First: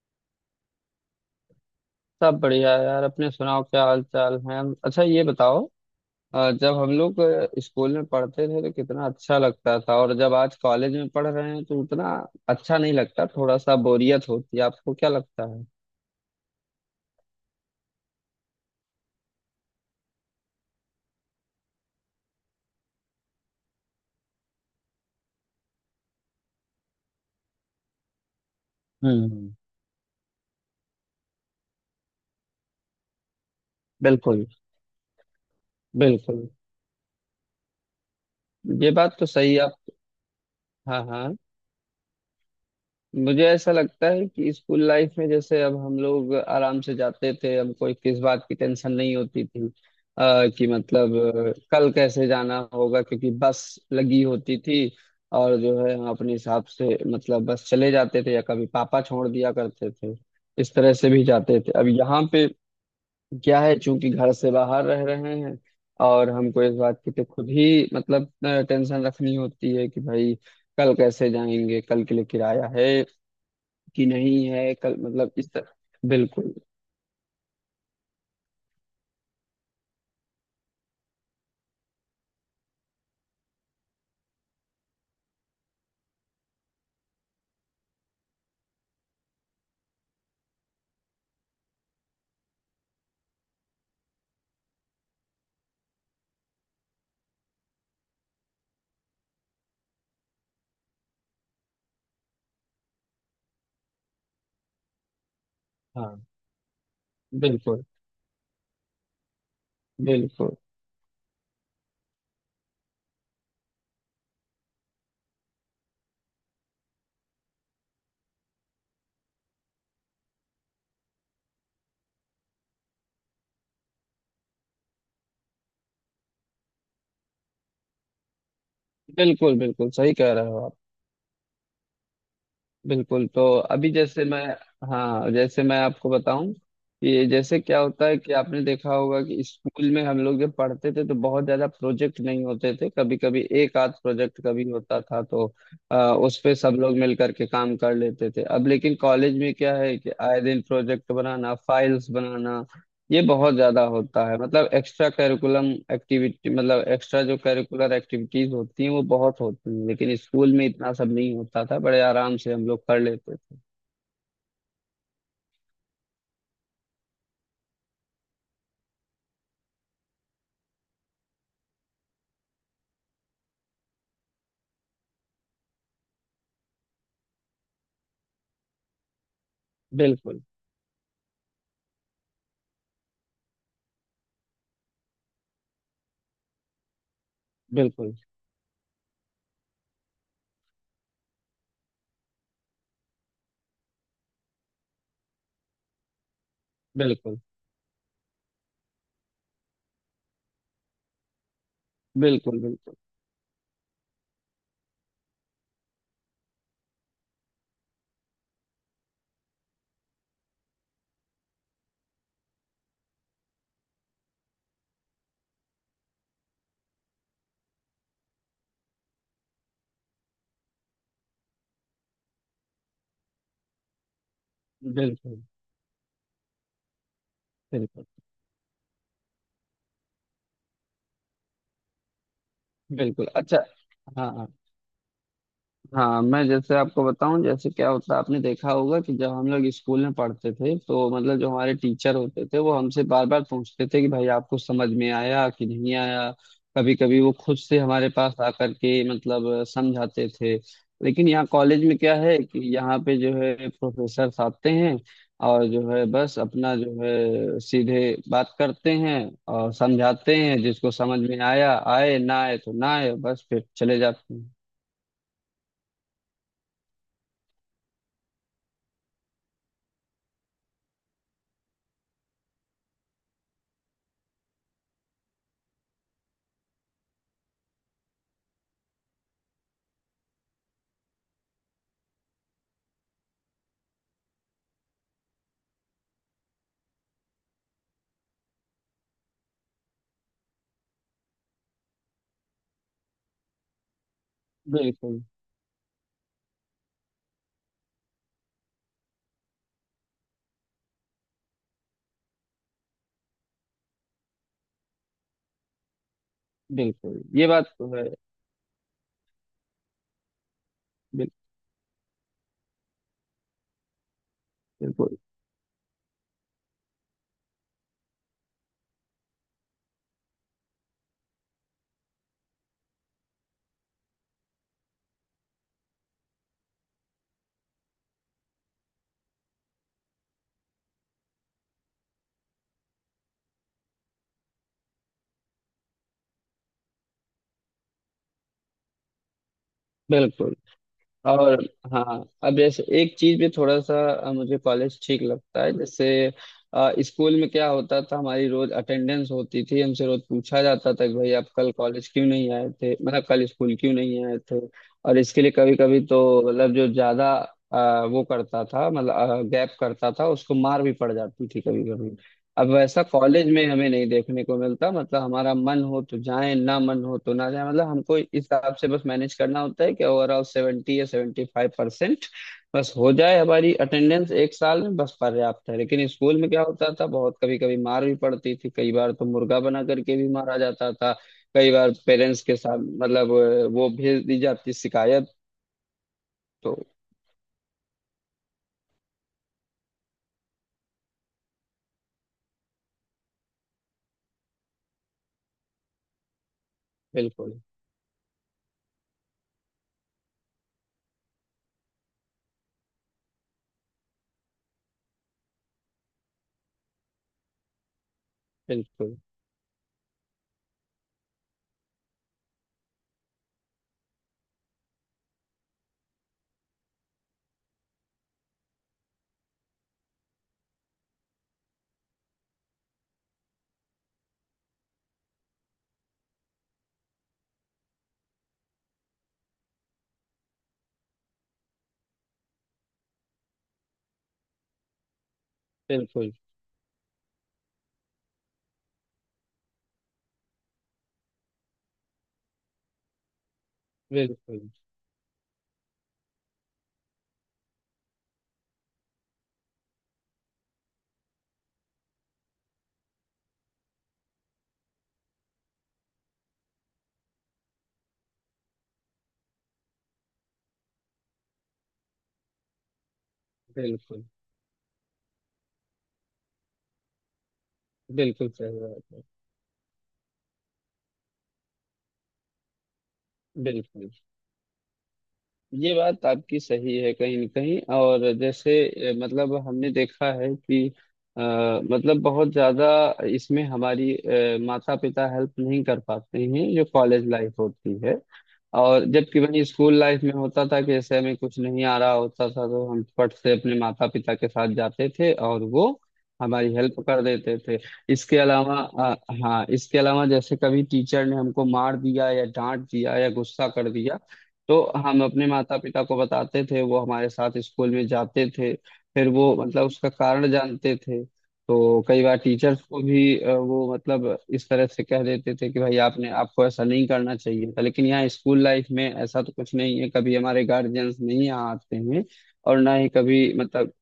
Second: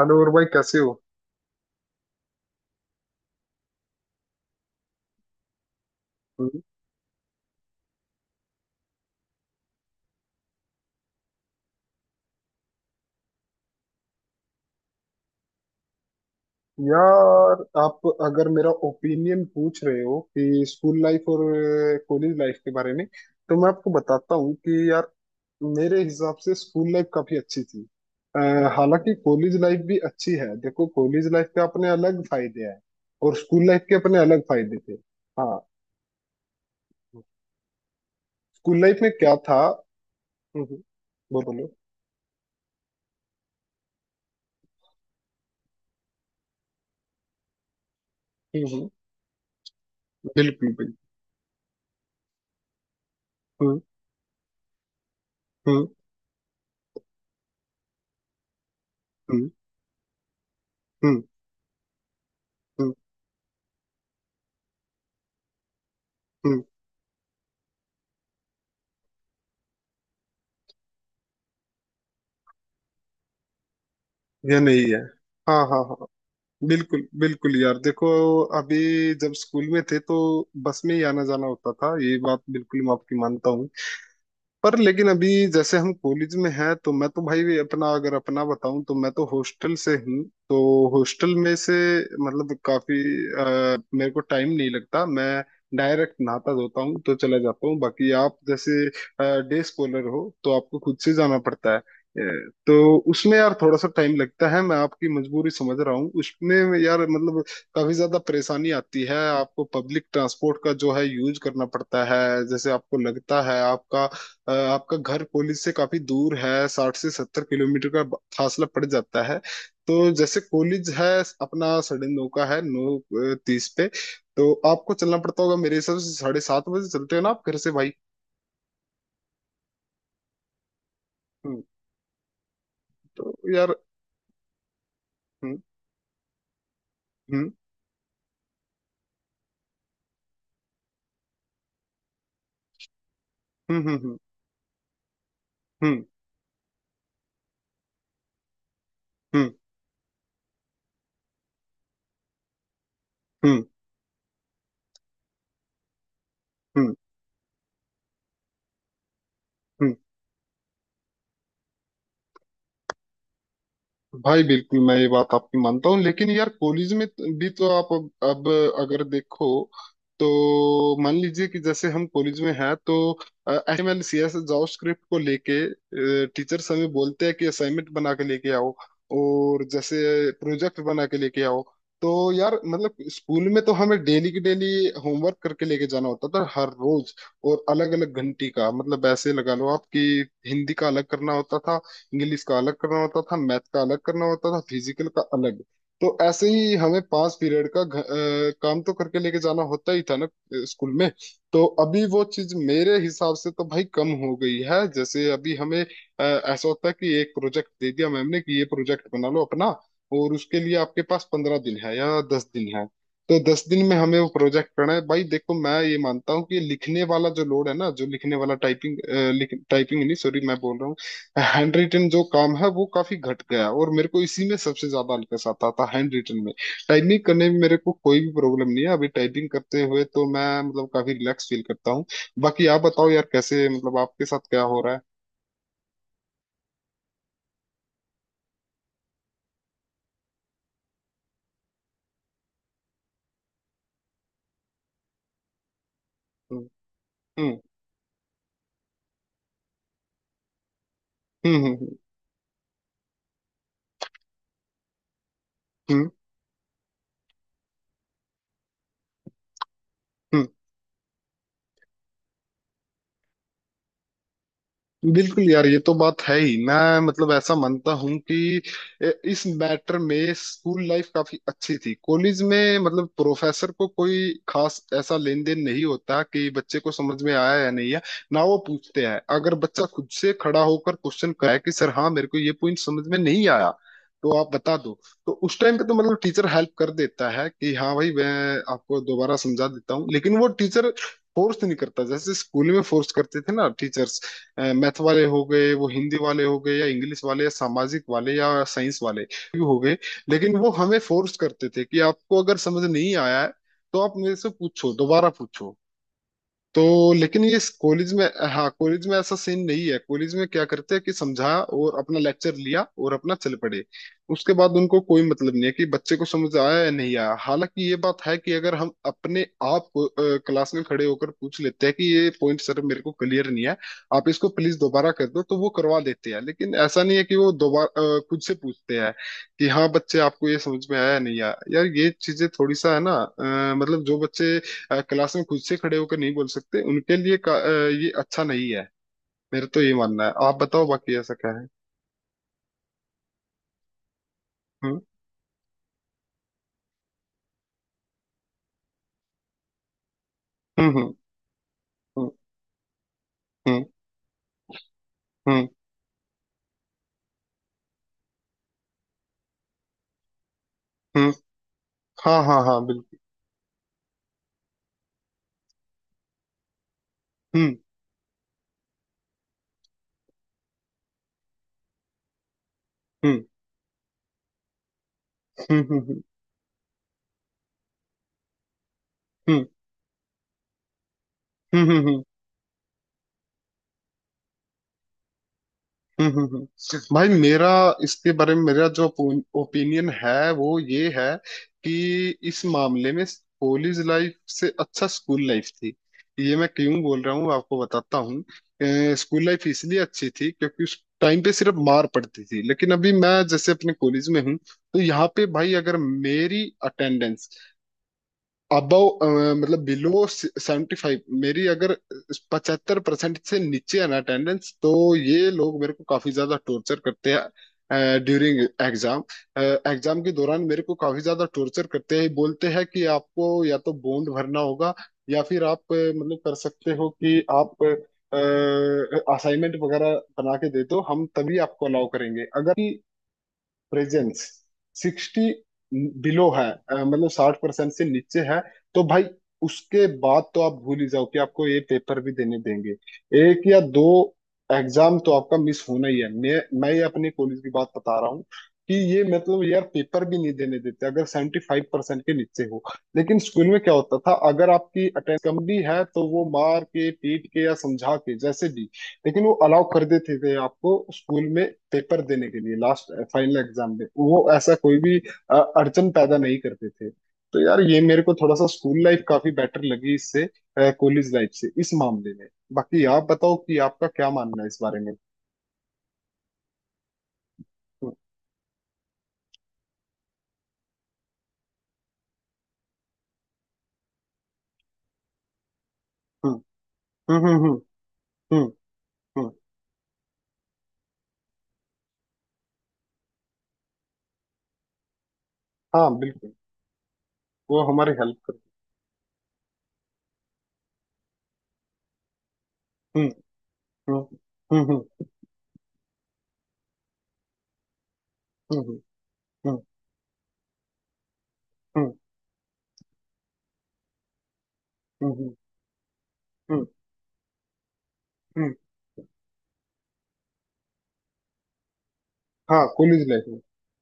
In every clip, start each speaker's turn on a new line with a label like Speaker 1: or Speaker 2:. Speaker 1: Hello और भाई कैसे हो?
Speaker 2: सब बढ़िया है यार। अपने सुनाओ, क्या हाल चाल है? अच्छा, ये बताओ।
Speaker 1: हम्म।
Speaker 2: जब हम लोग स्कूल में पढ़ते थे तो कितना अच्छा लगता था, और जब आज कॉलेज में पढ़ रहे हैं तो उतना अच्छा नहीं लगता, थोड़ा सा बोरियत होती है। आपको क्या लगता है?
Speaker 1: यार आप अगर मेरा ओपिनियन पूछ रहे हो कि स्कूल लाइफ और कॉलेज लाइफ के बारे में तो मैं आपको बताता हूँ कि यार मेरे हिसाब से स्कूल लाइफ काफी अच्छी थी। अ, हालांकि
Speaker 2: हम्म।
Speaker 1: कॉलेज लाइफ भी अच्छी है। देखो कॉलेज लाइफ के अपने अलग फायदे हैं और स्कूल लाइफ के अपने अलग
Speaker 2: बिल्कुल
Speaker 1: फायदे थे। हाँ।
Speaker 2: बिल्कुल,
Speaker 1: स्कूल
Speaker 2: ये
Speaker 1: लाइफ में
Speaker 2: बात तो
Speaker 1: क्या
Speaker 2: सही
Speaker 1: था?
Speaker 2: है आप।
Speaker 1: हम्म। हम्म।
Speaker 2: हाँ हाँ,
Speaker 1: बोलो बोलो।
Speaker 2: मुझे ऐसा लगता है कि स्कूल लाइफ में जैसे अब हम लोग आराम से जाते थे, हमको एक किस बात की
Speaker 1: हम्म। हम्म।
Speaker 2: टेंशन नहीं होती थी। कि
Speaker 1: बिल्कुल बिल्कुल।
Speaker 2: मतलब कल कैसे जाना होगा, क्योंकि बस
Speaker 1: हम्म।
Speaker 2: लगी होती थी। और जो
Speaker 1: हम्म।
Speaker 2: है, हम अपने हिसाब से मतलब बस चले जाते थे, या कभी पापा छोड़
Speaker 1: हम्म।
Speaker 2: दिया करते थे, इस तरह से
Speaker 1: हम्म।
Speaker 2: भी जाते थे। अब यहाँ पे
Speaker 1: हम्म।
Speaker 2: क्या है, चूंकि घर से बाहर रह रहे हैं, और
Speaker 1: हम्म।
Speaker 2: हमको इस बात की तो खुद ही मतलब टेंशन रखनी होती है कि भाई कल कैसे जाएंगे, कल के लिए किराया है कि नहीं
Speaker 1: ये
Speaker 2: है,
Speaker 1: नहीं
Speaker 2: कल
Speaker 1: है।
Speaker 2: मतलब इस
Speaker 1: हाँ
Speaker 2: तरह।
Speaker 1: हाँ हाँ।
Speaker 2: बिल्कुल।
Speaker 1: बिल्कुल बिल्कुल यार देखो अभी जब स्कूल में थे तो बस में ही आना जाना होता था। ये बात बिल्कुल मैं आपकी मानता हूँ पर लेकिन अभी जैसे हम कॉलेज में हैं तो मैं तो भाई अपना अगर अपना बताऊं तो मैं तो हॉस्टल से हूँ। तो हॉस्टल में से मतलब काफी मेरे को टाइम नहीं लगता। मैं डायरेक्ट नहाता धोता हूँ तो चला जाता हूँ। बाकी आप जैसे डे स्कॉलर हो तो आपको खुद से जाना पड़ता है। तो उसमें यार थोड़ा सा टाइम लगता है। मैं आपकी मजबूरी समझ रहा हूँ
Speaker 2: हाँ
Speaker 1: उसमें यार मतलब
Speaker 2: बिल्कुल।
Speaker 1: काफी ज्यादा परेशानी आती है। आपको पब्लिक
Speaker 2: बिल्कुल
Speaker 1: ट्रांसपोर्ट का जो है यूज करना पड़ता है। जैसे आपको लगता है आपका आपका घर पुलिस से काफी दूर है। 60 से 70 किलोमीटर का फासला पड़ जाता है। तो जैसे कॉलेज है अपना 9:30 का है। नौ तीस पे तो आपको चलना पड़ता होगा। मेरे हिसाब से 7:30 बजे चलते हो ना आप घर से भाई?
Speaker 2: बिल्कुल बिल्कुल सही कह रहे हो आप।
Speaker 1: हम्म।
Speaker 2: बिल्कुल,
Speaker 1: तो
Speaker 2: तो
Speaker 1: यार
Speaker 2: अभी जैसे मैं। हाँ,
Speaker 1: हम्म।
Speaker 2: जैसे मैं आपको बताऊं कि
Speaker 1: हम्म।
Speaker 2: जैसे क्या होता है कि आपने देखा होगा कि स्कूल में हम लोग जब पढ़ते थे तो बहुत ज्यादा प्रोजेक्ट नहीं होते थे, कभी कभी एक
Speaker 1: हम्म।
Speaker 2: आध
Speaker 1: हम्म।
Speaker 2: प्रोजेक्ट कभी होता था, तो
Speaker 1: हम्म।
Speaker 2: उस पे सब लोग मिल करके काम कर लेते थे। अब लेकिन कॉलेज
Speaker 1: हम्म।
Speaker 2: में क्या है कि आए दिन प्रोजेक्ट बनाना, फाइल्स बनाना, ये बहुत
Speaker 1: हम्म।
Speaker 2: ज्यादा होता है। मतलब एक्स्ट्रा करिकुलम एक्टिविटी, मतलब
Speaker 1: हम्म।
Speaker 2: एक्स्ट्रा जो करिकुलर एक्टिविटीज होती हैं वो बहुत होती हैं,
Speaker 1: हम्म।
Speaker 2: लेकिन स्कूल में इतना सब नहीं होता था, बड़े आराम से हम लोग कर लेते थे।
Speaker 1: भाई बिल्कुल मैं ये बात आपकी मानता हूँ लेकिन यार कॉलेज में भी तो आप अब अगर देखो तो मान लीजिए कि जैसे हम कॉलेज में हैं तो HML CS जावास्क्रिप्ट को लेके टीचर्स हमें बोलते हैं कि असाइनमेंट बना के लेके आओ और जैसे
Speaker 2: बिल्कुल
Speaker 1: प्रोजेक्ट बना के लेके आओ। तो यार मतलब स्कूल में तो हमें डेली की डेली होमवर्क करके लेके जाना होता था हर रोज। और अलग
Speaker 2: बिल्कुल
Speaker 1: अलग घंटी का मतलब ऐसे लगा लो आप कि हिंदी का अलग करना होता था, इंग्लिश का अलग करना होता था, मैथ का अलग करना होता था, फिजिकल का अलग। तो ऐसे ही हमें पांच
Speaker 2: बिल्कुल।
Speaker 1: पीरियड का काम तो करके लेके जाना होता ही था ना स्कूल में। तो अभी वो चीज
Speaker 2: बिल्कुल। बिल्कुल
Speaker 1: मेरे हिसाब से तो भाई कम हो गई है। जैसे अभी हमें ऐसा होता है कि एक प्रोजेक्ट दे दिया मैम ने कि ये प्रोजेक्ट बना लो अपना और उसके लिए आपके पास 15 दिन है या 10 दिन है। तो 10 दिन में हमें वो प्रोजेक्ट करना है। भाई देखो मैं ये मानता हूँ कि लिखने वाला जो लोड है ना जो लिखने वाला टाइपिंग टाइपिंग नहीं, सॉरी मैं बोल रहा हूँ हैंड रिटन जो काम है वो काफी घट गया है। और मेरे को इसी में सबसे ज्यादा
Speaker 2: बिल्कुल।
Speaker 1: अलकस आता था हैंड रिटन में। टाइपिंग करने में मेरे को
Speaker 2: बिल्कुल
Speaker 1: कोई भी प्रॉब्लम नहीं है। अभी टाइपिंग करते हुए तो मैं मतलब काफी रिलैक्स फील करता हूँ। बाकी आप बताओ
Speaker 2: बिल्कुल
Speaker 1: यार
Speaker 2: अच्छा।
Speaker 1: कैसे मतलब आपके
Speaker 2: हाँ
Speaker 1: साथ
Speaker 2: हाँ।
Speaker 1: क्या हो रहा है?
Speaker 2: हाँ, मैं जैसे आपको बताऊं जैसे क्या होता है, आपने देखा होगा कि जब हम लोग स्कूल में पढ़ते थे तो मतलब जो हमारे टीचर होते थे वो हमसे बार बार पूछते थे कि भाई आपको समझ में आया कि नहीं आया।
Speaker 1: हम्म।
Speaker 2: कभी कभी वो खुद
Speaker 1: हम्म।
Speaker 2: से हमारे पास आकर के मतलब समझाते थे। लेकिन यहाँ
Speaker 1: हम्म।
Speaker 2: कॉलेज
Speaker 1: हम्म।
Speaker 2: में क्या है कि यहाँ पे जो है प्रोफेसर आते हैं, और जो है
Speaker 1: हम्म।
Speaker 2: बस अपना जो है सीधे बात करते हैं और समझाते
Speaker 1: हम्म।
Speaker 2: हैं, जिसको समझ में आया आए, ना आए तो ना आए, बस फिर चले जाते हैं।
Speaker 1: बिल्कुल यार ये तो बात है ही। मैं मतलब ऐसा मानता हूँ कि इस मैटर में स्कूल लाइफ काफी अच्छी थी। कॉलेज में मतलब प्रोफेसर को कोई खास ऐसा लेन देन नहीं होता कि बच्चे को समझ में आया या नहीं है। ना वो पूछते हैं। अगर बच्चा खुद से खड़ा होकर क्वेश्चन कराए कि सर हाँ मेरे को ये पॉइंट समझ में नहीं आया तो आप बता दो, तो उस टाइम पे तो मतलब टीचर हेल्प कर देता है कि हाँ भाई मैं आपको दोबारा समझा देता हूँ। लेकिन वो टीचर फोर्स नहीं करता जैसे स्कूल में फोर्स करते थे ना टीचर्स। मैथ
Speaker 2: बिल्कुल।
Speaker 1: वाले हो गए, वो हिंदी वाले हो गए या इंग्लिश वाले या सामाजिक वाले या साइंस वाले भी हो गए। लेकिन वो हमें फोर्स करते थे कि आपको अगर समझ नहीं आया है तो आप मेरे से पूछो दोबारा पूछो तो।
Speaker 2: बिल्कुल,
Speaker 1: लेकिन
Speaker 2: ये
Speaker 1: ये
Speaker 2: बात तो है।
Speaker 1: कॉलेज में, हाँ कॉलेज में ऐसा सीन नहीं है। कॉलेज में क्या करते हैं कि
Speaker 2: बिल-
Speaker 1: समझा और अपना लेक्चर लिया और अपना चल पड़े। उसके बाद उनको
Speaker 2: बिल्कुल
Speaker 1: कोई मतलब नहीं है कि बच्चे को समझ आया या नहीं आया। हालांकि ये बात है कि अगर हम अपने आप को क्लास में खड़े होकर पूछ लेते हैं कि ये पॉइंट सर मेरे को क्लियर नहीं है, आप इसको प्लीज दोबारा कर दो, तो वो करवा देते हैं। लेकिन ऐसा नहीं है कि वो दोबारा खुद से पूछते हैं कि हाँ बच्चे आपको ये समझ में आया या नहीं आया। यार ये चीजें थोड़ी सा है ना मतलब जो बच्चे क्लास में खुद से खड़े होकर नहीं बोल सकते उनके लिए ये अच्छा नहीं है। मेरा तो ये मानना है। आप
Speaker 2: बिल्कुल।
Speaker 1: बताओ बाकी ऐसा क्या
Speaker 2: और
Speaker 1: है।
Speaker 2: हाँ, अब जैसे एक चीज भी थोड़ा सा मुझे कॉलेज
Speaker 1: हम्म।
Speaker 2: ठीक लगता है। जैसे स्कूल में क्या होता था, हमारी रोज अटेंडेंस होती थी, हमसे रोज पूछा जाता था
Speaker 1: हम्म।
Speaker 2: कि भाई आप कल कॉलेज क्यों
Speaker 1: हम्म।
Speaker 2: नहीं आए थे, मतलब कल स्कूल
Speaker 1: हम्म।
Speaker 2: क्यों नहीं आए थे। और इसके लिए
Speaker 1: हम्म। हम्म।
Speaker 2: कभी कभी तो मतलब जो ज्यादा वो करता था, मतलब गैप करता था, उसको मार भी पड़
Speaker 1: हम्म।
Speaker 2: जाती थी कभी।
Speaker 1: हाँ हाँ
Speaker 2: अब
Speaker 1: हाँ
Speaker 2: वैसा
Speaker 1: बिल्कुल।
Speaker 2: कॉलेज में हमें नहीं देखने को मिलता, मतलब हमारा मन हो तो जाए, ना मन हो तो ना जाए।
Speaker 1: हम्म।
Speaker 2: मतलब हमको इस हिसाब से बस मैनेज करना होता है कि ओवरऑल 70 या 75% बस हो जाए
Speaker 1: हम्म।
Speaker 2: हमारी अटेंडेंस एक साल में, बस पर्याप्त है।
Speaker 1: हम्म।
Speaker 2: लेकिन
Speaker 1: हम्म।
Speaker 2: स्कूल में क्या होता था, बहुत कभी कभी मार भी पड़ती थी, कई बार तो मुर्गा
Speaker 1: हम्म।
Speaker 2: बना करके भी मारा जाता था। कई
Speaker 1: हम्म।
Speaker 2: बार
Speaker 1: हम्म। हम्म।
Speaker 2: पेरेंट्स के साथ मतलब वो भेज दी जाती शिकायत।
Speaker 1: हम्म। हम्म।
Speaker 2: तो
Speaker 1: हम्म। भाई मेरा इसके बारे में मेरा जो ओपिनियन है वो ये है कि इस मामले में कॉलेज लाइफ से अच्छा स्कूल लाइफ थी। ये मैं क्यों बोल रहा हूँ
Speaker 2: बिल्कुल।
Speaker 1: आपको बताता हूँ। स्कूल लाइफ इसलिए अच्छी थी क्योंकि उस टाइम पे सिर्फ मार पड़ती थी। लेकिन अभी मैं जैसे अपने कॉलेज में हूँ तो यहाँ पे भाई अगर मेरी अटेंडेंस अबव,
Speaker 2: बिल्कुल
Speaker 1: मतलब बिलो 75, मेरी अगर 75% से नीचे है ना अटेंडेंस तो ये लोग मेरे को काफी ज्यादा टॉर्चर करते हैं ड्यूरिंग एग्जाम। एग्जाम के दौरान मेरे को काफी ज्यादा टॉर्चर करते हैं। बोलते हैं कि आपको या तो बॉन्ड भरना होगा या फिर आप मतलब कर सकते हो कि आप असाइनमेंट वगैरह बना के दे दो। हम तभी आपको अलाउ करेंगे अगर प्रेजेंस 60
Speaker 2: बिल्कुल।
Speaker 1: बिलो है, मतलब 60% से नीचे है तो भाई उसके बाद तो आप भूल ही जाओ कि आपको ये पेपर भी देने देंगे। एक या दो
Speaker 2: बिल्कुल
Speaker 1: एग्जाम तो आपका मिस होना ही है। मैं ये अपने कॉलेज की बात बता रहा हूँ कि ये मतलब यार पेपर भी नहीं देने देते अगर 75% के नीचे हो। लेकिन स्कूल में क्या होता था, अगर आपकी अटेंडेंस कम भी है तो वो मार के पीट के या समझा के जैसे भी, लेकिन वो अलाउ कर देते थे आपको स्कूल में पेपर देने के लिए। लास्ट फाइनल एग्जाम में
Speaker 2: बिल्कुल।
Speaker 1: वो ऐसा कोई भी अड़चन पैदा नहीं करते थे। तो यार ये मेरे को
Speaker 2: बिल्कुल
Speaker 1: थोड़ा सा
Speaker 2: सही बात
Speaker 1: स्कूल
Speaker 2: है।
Speaker 1: लाइफ काफी बेटर लगी इससे कॉलेज लाइफ से इस मामले में। बाकी आप बताओ कि आपका
Speaker 2: बिल्कुल,
Speaker 1: क्या मानना है इस बारे में।
Speaker 2: ये बात आपकी सही है कहीं न कहीं,
Speaker 1: हम्म।
Speaker 2: और जैसे मतलब हमने देखा है कि अ, मतलब बहुत ज्यादा इसमें हमारी माता पिता हेल्प नहीं कर पाते हैं जो कॉलेज
Speaker 1: हम्म।
Speaker 2: लाइफ
Speaker 1: हम्म। हम्म।
Speaker 2: होती है।
Speaker 1: हम्म। हम्म।
Speaker 2: और जबकि
Speaker 1: हम्म।
Speaker 2: वही स्कूल लाइफ में होता था कि जैसे हमें कुछ नहीं आ रहा होता था तो हम फट से अपने माता पिता के साथ जाते थे और वो
Speaker 1: हाँ बिल्कुल।
Speaker 2: हमारी हेल्प कर देते थे।
Speaker 1: वो हमारी
Speaker 2: इसके
Speaker 1: हेल्प करते।
Speaker 2: अलावा हाँ, इसके अलावा जैसे कभी टीचर ने हमको मार दिया या डांट दिया
Speaker 1: हम्म।
Speaker 2: या गुस्सा कर दिया,
Speaker 1: हम्म।
Speaker 2: तो
Speaker 1: हम्म। हम्म।
Speaker 2: हम अपने माता पिता को बताते थे, वो हमारे साथ स्कूल में जाते थे,
Speaker 1: हम्म।
Speaker 2: फिर वो
Speaker 1: हम्म।
Speaker 2: मतलब उसका कारण जानते थे। तो
Speaker 1: हम्म।
Speaker 2: कई बार टीचर्स को भी वो मतलब इस तरह से कह
Speaker 1: हम्म।
Speaker 2: देते थे कि भाई आपने आपको ऐसा
Speaker 1: हम्म।
Speaker 2: नहीं करना चाहिए था। लेकिन यहाँ स्कूल
Speaker 1: हम्म।
Speaker 2: लाइफ में ऐसा तो कुछ नहीं है, कभी हमारे गार्जियंस नहीं यहाँ आते हैं, और
Speaker 1: हाँ
Speaker 2: ना ही
Speaker 1: कॉलेज लाइफ
Speaker 2: कभी
Speaker 1: में।
Speaker 2: मतलब।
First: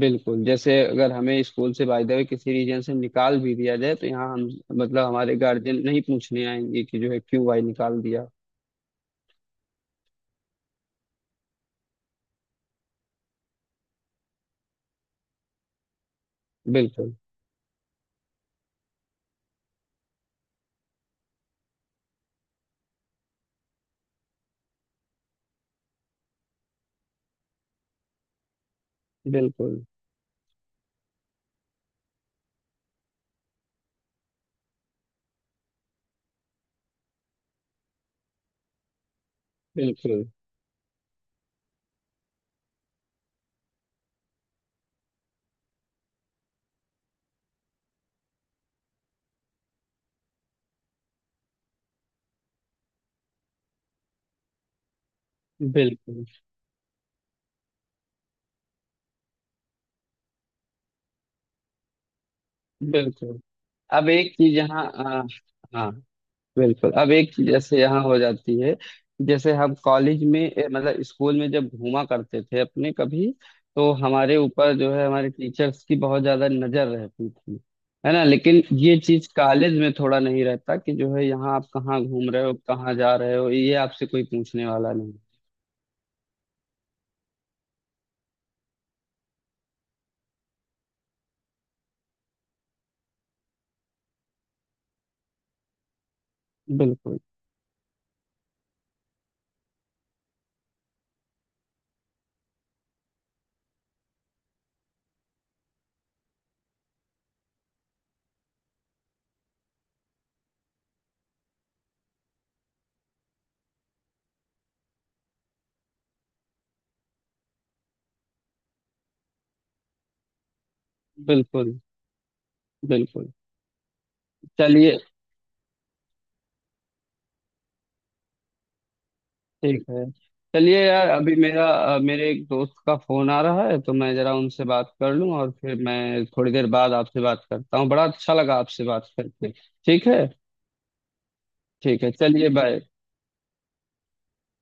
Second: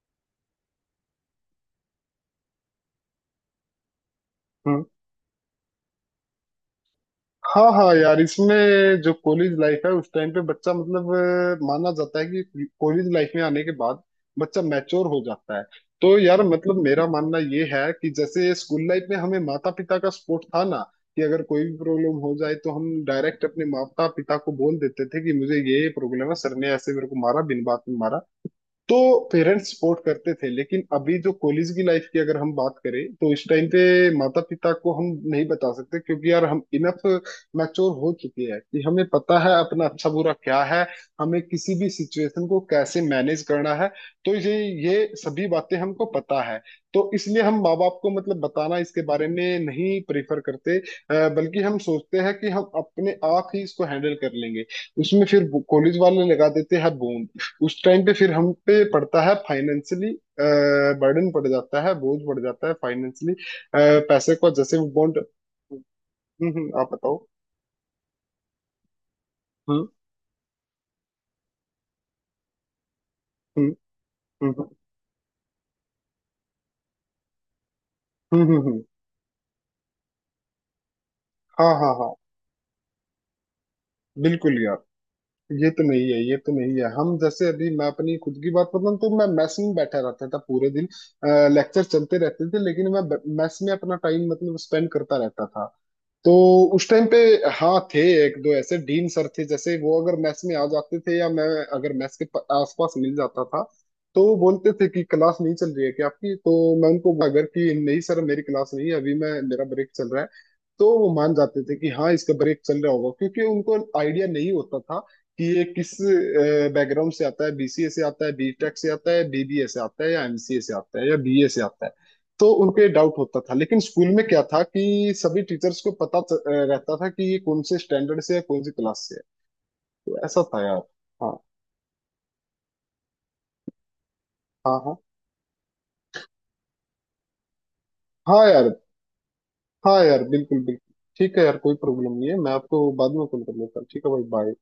Speaker 2: बिल्कुल, जैसे अगर हमें स्कूल से बाय द वे किसी रीजन से निकाल भी दिया जाए तो यहाँ हम
Speaker 1: हम्म।
Speaker 2: मतलब हमारे गार्जियन नहीं पूछने आएंगे कि जो है क्यों भाई
Speaker 1: हाँ हाँ
Speaker 2: निकाल
Speaker 1: यार
Speaker 2: दिया।
Speaker 1: इसमें जो कॉलेज लाइफ है उस टाइम पे बच्चा मतलब माना जाता है कि कॉलेज लाइफ में आने के बाद बच्चा मैच्योर हो जाता है। तो यार मतलब मेरा
Speaker 2: बिल्कुल।
Speaker 1: मानना ये है कि जैसे स्कूल लाइफ में हमें माता पिता का सपोर्ट था ना कि अगर कोई भी प्रॉब्लम हो जाए तो हम डायरेक्ट अपने माता पिता को बोल देते थे कि मुझे ये प्रॉब्लम है सर ने ऐसे मेरे को मारा बिन बात में मारा, तो पेरेंट्स
Speaker 2: बिल्कुल
Speaker 1: सपोर्ट करते थे। लेकिन अभी जो कॉलेज की लाइफ की अगर हम बात करें तो इस टाइम पे माता पिता को हम नहीं बता सकते क्योंकि यार हम इनफ मैच्योर हो चुके हैं कि हमें पता है अपना अच्छा
Speaker 2: बिल्कुल।
Speaker 1: बुरा क्या है। हमें किसी भी सिचुएशन को कैसे मैनेज करना है। तो ये सभी बातें हमको पता है। तो इसलिए हम माँ बाप को मतलब बताना इसके बारे में नहीं प्रेफर करते, बल्कि हम सोचते हैं कि हम अपने आप ही इसको हैंडल कर लेंगे। उसमें फिर कॉलेज
Speaker 2: बिल्कुल
Speaker 1: वाले लगा देते हैं बोम। उस टाइम पे फिर हम पे पड़ता है फाइनेंशियली, बर्डन पड़ जाता है बोझ पड़ जाता है फाइनेंशियली,
Speaker 2: बिल्कुल। अब एक
Speaker 1: पैसे को
Speaker 2: चीज
Speaker 1: जैसे
Speaker 2: यहाँ
Speaker 1: वो बॉन्ड।
Speaker 2: हाँ
Speaker 1: हम्म। हम्म। आप
Speaker 2: बिल्कुल, अब
Speaker 1: बताओ।
Speaker 2: एक चीज जैसे यहाँ हो जाती है, जैसे हम
Speaker 1: हम्म।
Speaker 2: कॉलेज में मतलब स्कूल में जब घूमा करते थे अपने कभी,
Speaker 1: हम्म।
Speaker 2: तो हमारे
Speaker 1: हम्म।
Speaker 2: ऊपर जो है हमारे टीचर्स की बहुत ज्यादा नजर रहती थी, है ना।
Speaker 1: हम्म। हम्म।
Speaker 2: लेकिन
Speaker 1: हम्म।
Speaker 2: ये चीज कॉलेज में थोड़ा नहीं रहता कि जो है यहाँ आप
Speaker 1: हाँ हाँ
Speaker 2: कहाँ
Speaker 1: हाँ।
Speaker 2: घूम रहे हो कहाँ जा रहे हो, ये आपसे कोई
Speaker 1: बिल्कुल
Speaker 2: पूछने
Speaker 1: यार
Speaker 2: वाला नहीं।
Speaker 1: ये तो नहीं है ये तो नहीं है। हम जैसे अभी मैं अपनी खुद की बात बताऊं तो मैं मेस में बैठा रहता था पूरे दिन। लेक्चर चलते रहते थे लेकिन मैं मेस में अपना टाइम मतलब स्पेंड करता रहता था। तो उस टाइम पे
Speaker 2: बिल्कुल।
Speaker 1: हाँ थे, एक दो ऐसे डीन सर थे जैसे वो अगर मैस में आ जाते थे या मैं अगर मैस के आसपास मिल जाता था तो वो बोलते थे कि क्लास नहीं चल रही है क्या आपकी? तो मैं उनको अगर कि नहीं सर मेरी क्लास नहीं है अभी मैं, मेरा ब्रेक चल रहा है, तो वो मान जाते थे कि हाँ इसका ब्रेक चल रहा होगा क्योंकि उनको आइडिया नहीं होता था कि ये किस बैकग्राउंड से आता है, BCA से आता है, B.Tech से आता है, BBA से आता है या MCA से आता है या BA से
Speaker 2: बिल्कुल
Speaker 1: आता है। तो उनको ये डाउट
Speaker 2: बिल्कुल।
Speaker 1: होता था। लेकिन स्कूल में क्या था
Speaker 2: चलिए,
Speaker 1: कि सभी टीचर्स को पता रहता था कि ये कौन से स्टैंडर्ड से है, कौन सी क्लास से है।
Speaker 2: ठीक है।
Speaker 1: तो ऐसा था यार।
Speaker 2: चलिए यार, अभी
Speaker 1: हाँ
Speaker 2: मेरा मेरे एक दोस्त का फोन आ रहा है तो मैं जरा उनसे
Speaker 1: हाँ
Speaker 2: बात
Speaker 1: हाँ।
Speaker 2: कर लूं और फिर मैं थोड़ी देर बाद आपसे बात करता हूँ। बड़ा अच्छा
Speaker 1: हाँ
Speaker 2: लगा
Speaker 1: यार।
Speaker 2: आपसे बात करके,
Speaker 1: हाँ
Speaker 2: ठीक
Speaker 1: यार
Speaker 2: है?
Speaker 1: बिल्कुल बिल्कुल। ठीक है यार कोई
Speaker 2: ठीक है,
Speaker 1: प्रॉब्लम नहीं है।
Speaker 2: चलिए
Speaker 1: मैं
Speaker 2: बाय।
Speaker 1: आपको बाद में कॉल कर लेता हूँ। ठीक है भाई, बाय।